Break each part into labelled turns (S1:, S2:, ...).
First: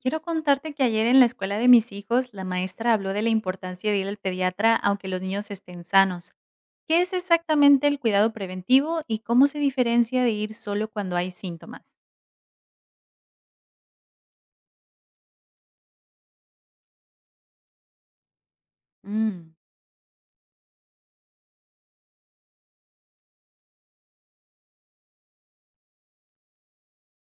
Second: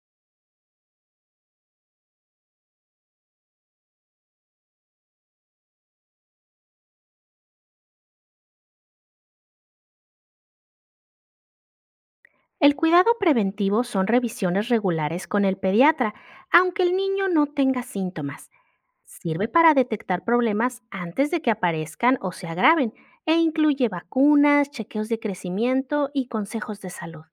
S1: Quiero contarte que ayer en la escuela de mis hijos, la maestra habló de la importancia de ir al pediatra aunque los niños estén sanos. ¿Qué es exactamente el cuidado preventivo y cómo se diferencia de ir solo cuando hay síntomas?
S2: El cuidado preventivo son revisiones regulares con el pediatra, aunque el niño no tenga síntomas. Sirve
S1: Mm.
S2: para detectar problemas antes de que aparezcan o se agraven e incluye vacunas, chequeos de crecimiento y consejos de salud.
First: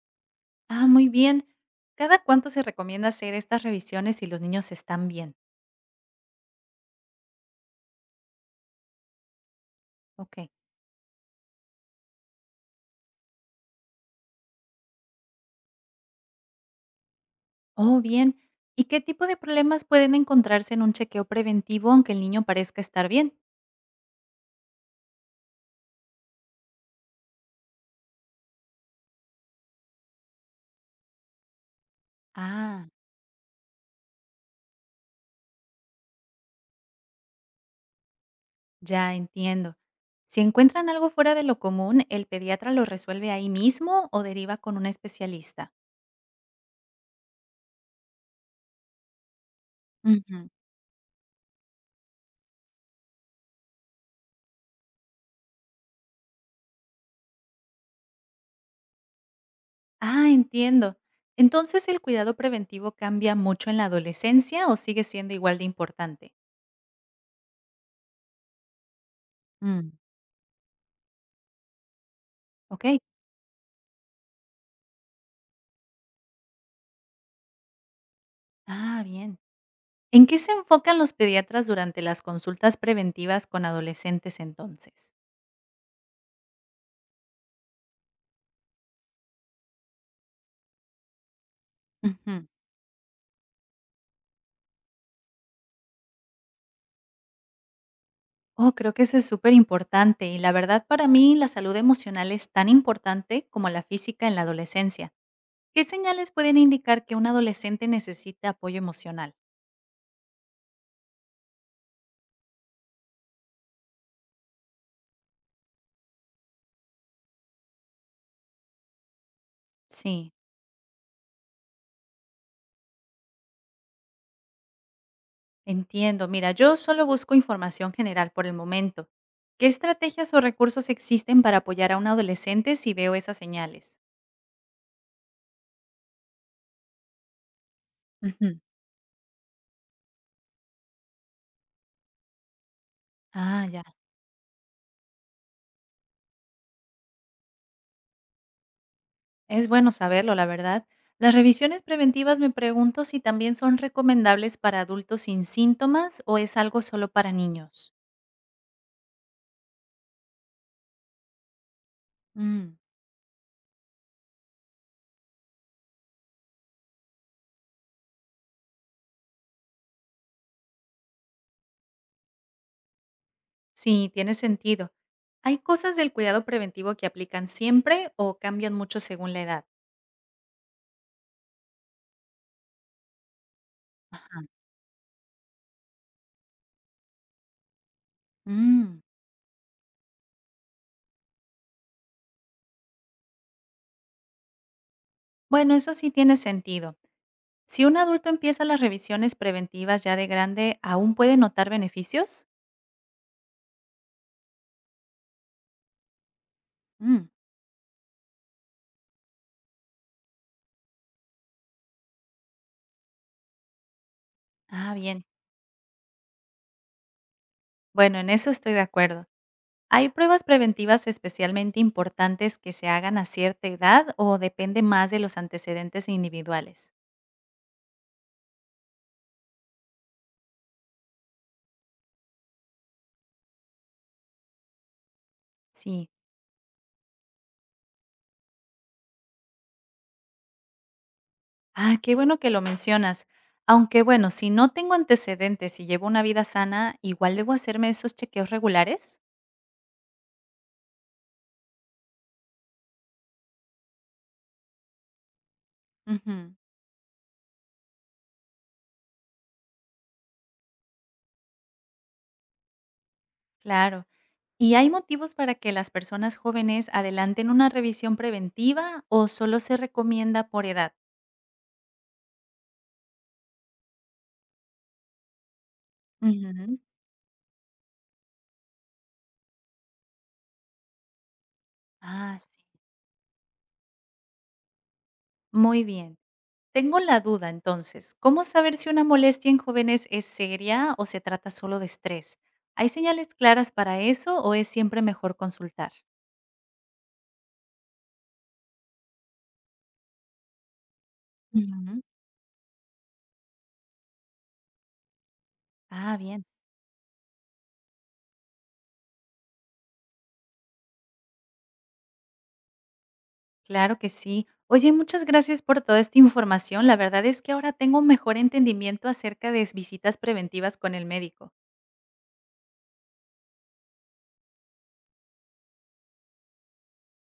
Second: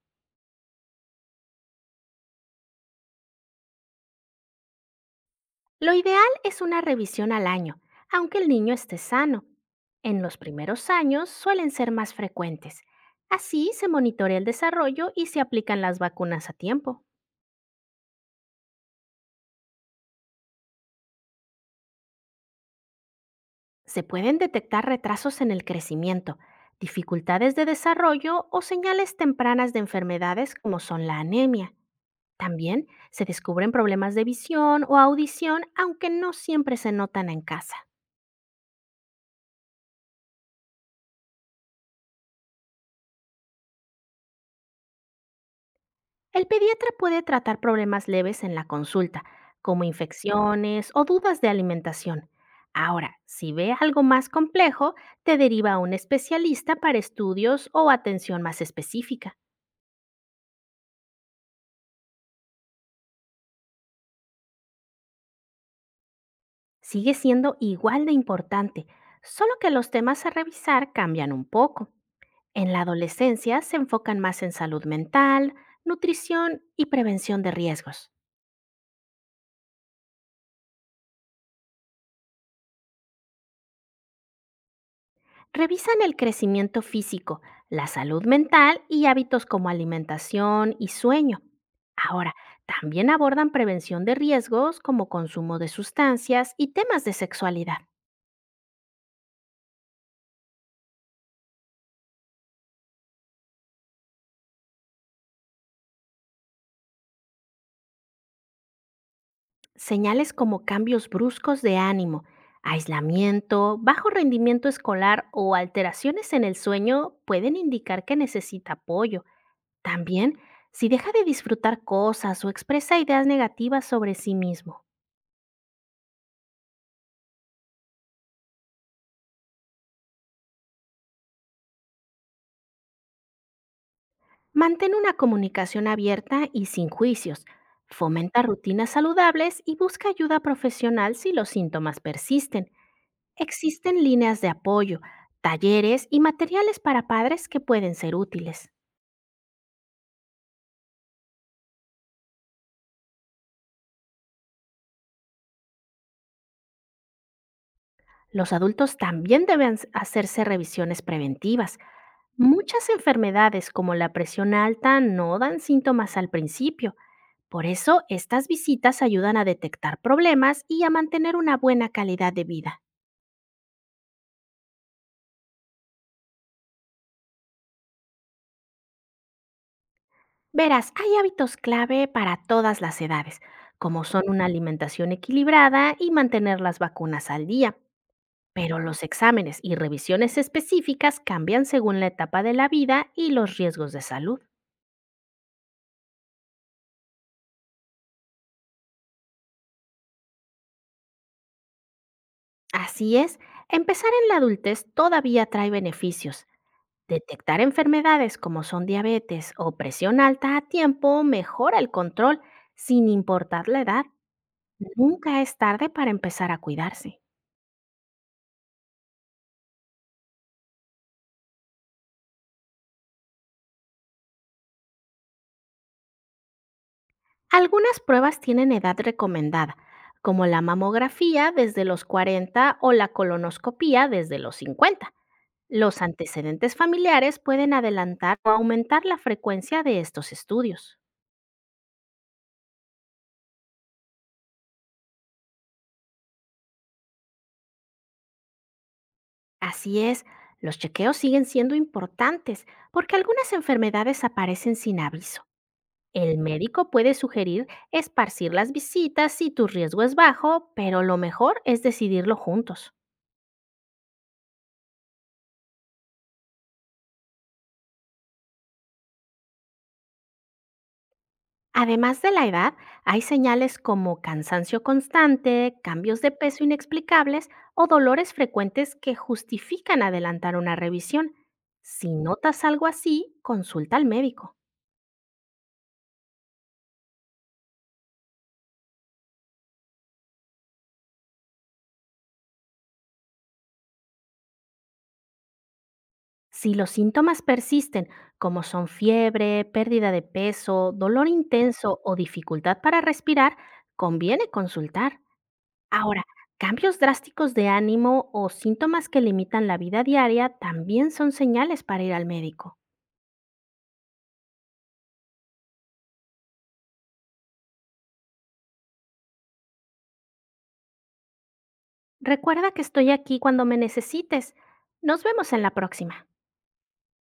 S1: Ah, muy bien. ¿Cada cuánto se recomienda hacer estas revisiones si los niños están bien?
S2: Lo ideal es una revisión al año, aunque el niño esté sano. En los
S1: Ok.
S2: primeros años suelen ser más frecuentes. Así se monitorea el desarrollo y se aplican las vacunas a tiempo.
S1: Oh, bien. ¿Y qué tipo de problemas pueden encontrarse en un chequeo preventivo aunque el niño parezca estar bien?
S2: Se pueden detectar retrasos en el crecimiento, dificultades de desarrollo o señales tempranas de enfermedades como son la anemia.
S1: Ah,
S2: También se descubren problemas de visión o audición, aunque no siempre se notan en casa.
S1: ya entiendo. Si encuentran algo fuera de lo común, ¿el pediatra lo resuelve ahí mismo o deriva con un especialista?
S2: El pediatra puede tratar problemas leves en la consulta, como
S1: Ujú.
S2: infecciones o dudas de alimentación. Ahora, si ve algo más complejo, te deriva a un especialista para estudios o atención más específica.
S1: Ah, entiendo. Entonces, ¿el cuidado preventivo cambia mucho en la adolescencia o sigue siendo igual de importante?
S2: Sigue siendo igual de importante, solo que los
S1: Mm.
S2: temas a revisar cambian un poco. En la
S1: Ok.
S2: adolescencia se enfocan más en salud mental, nutrición y prevención de riesgos.
S1: Ah, bien. ¿En qué se enfocan los pediatras durante las consultas preventivas con adolescentes entonces?
S2: Revisan el crecimiento físico, la salud mental y hábitos como alimentación y sueño. Ahora,
S1: Ujú.
S2: también abordan prevención de riesgos como consumo de sustancias y temas de sexualidad.
S1: Oh, creo que eso es súper importante y la verdad para mí la salud emocional es tan importante como la física en la adolescencia. ¿Qué señales pueden indicar que un adolescente necesita apoyo emocional?
S2: Señales como cambios bruscos de ánimo, aislamiento, bajo rendimiento escolar o alteraciones en el sueño pueden indicar que necesita apoyo.
S1: Sí,
S2: También, si deja de disfrutar cosas o expresa ideas negativas sobre sí mismo.
S1: entiendo. Mira, yo solo busco información general por el momento. ¿Qué estrategias o recursos existen para apoyar a un adolescente si veo esas señales?
S2: Mantén una comunicación abierta y sin juicios. Fomenta
S1: Ujú.
S2: rutinas saludables y busca ayuda profesional si los síntomas persisten.
S1: Ah, ya.
S2: Existen líneas de apoyo, talleres y materiales para padres que pueden ser útiles.
S1: Es bueno saberlo, la verdad. Las revisiones preventivas me pregunto si también son recomendables para adultos sin síntomas o es algo solo para niños.
S2: Los adultos también deben hacerse revisiones preventivas.
S1: Mm,
S2: Muchas enfermedades como la presión alta no dan síntomas al principio. Por eso, estas visitas ayudan a detectar problemas y a mantener una buena calidad de vida.
S1: sí, tiene sentido. ¿Hay cosas del cuidado preventivo que aplican siempre o cambian mucho según la edad?
S2: Verás, hay hábitos clave para todas las edades, como son
S1: Ajá.
S2: una alimentación equilibrada y mantener las vacunas al día. Pero
S1: Mm.
S2: los exámenes y revisiones específicas cambian según la etapa de la vida y los riesgos de salud.
S1: Bueno, eso sí tiene sentido. Si un adulto empieza las revisiones preventivas ya de grande, ¿aún puede notar beneficios?
S2: Así es, empezar en la adultez todavía trae beneficios.
S1: Mm.
S2: Detectar enfermedades como son diabetes o presión alta a tiempo mejora el control, sin importar la edad.
S1: Ah, bien.
S2: Nunca es tarde para empezar a cuidarse.
S1: Bueno, en eso estoy de acuerdo. ¿Hay pruebas preventivas especialmente importantes que se hagan a cierta edad o depende más de los antecedentes individuales?
S2: Algunas pruebas tienen edad recomendada, como la mamografía desde los 40 o la colonoscopía desde los 50. Los
S1: Sí.
S2: antecedentes familiares pueden adelantar o aumentar la frecuencia de estos estudios.
S1: Ah, qué bueno que lo mencionas. Aunque bueno, si no tengo antecedentes y llevo una vida sana, igual debo hacerme esos chequeos regulares.
S2: Así es, los chequeos siguen siendo importantes porque algunas enfermedades aparecen sin aviso. El
S1: Ujú.
S2: médico puede sugerir esparcir las visitas si tu riesgo es bajo, pero lo mejor es decidirlo juntos.
S1: Claro. ¿Y hay motivos para que las personas jóvenes adelanten una revisión preventiva o solo se recomienda por edad?
S2: Además de la edad, hay señales como cansancio constante, cambios de peso
S1: Ujú.
S2: inexplicables o dolores frecuentes que justifican adelantar una revisión. Si
S1: Ah, sí.
S2: notas algo así, consulta al médico.
S1: Muy bien. Tengo la duda entonces, ¿cómo saber si una molestia en jóvenes es seria o se trata solo de estrés? ¿Hay señales claras para eso o es siempre mejor consultar?
S2: Si los síntomas persisten, como son fiebre, pérdida de peso, dolor intenso
S1: Ujú.
S2: o dificultad para respirar, conviene consultar.
S1: Ah,
S2: Ahora,
S1: bien,
S2: cambios drásticos de ánimo o síntomas que limitan la vida diaria también son señales para ir al médico.
S1: claro que sí. Oye, muchas gracias por toda esta información. La verdad es que ahora tengo un mejor entendimiento acerca de visitas preventivas con el médico.
S2: Recuerda que estoy aquí cuando me necesites. Nos vemos en la próxima.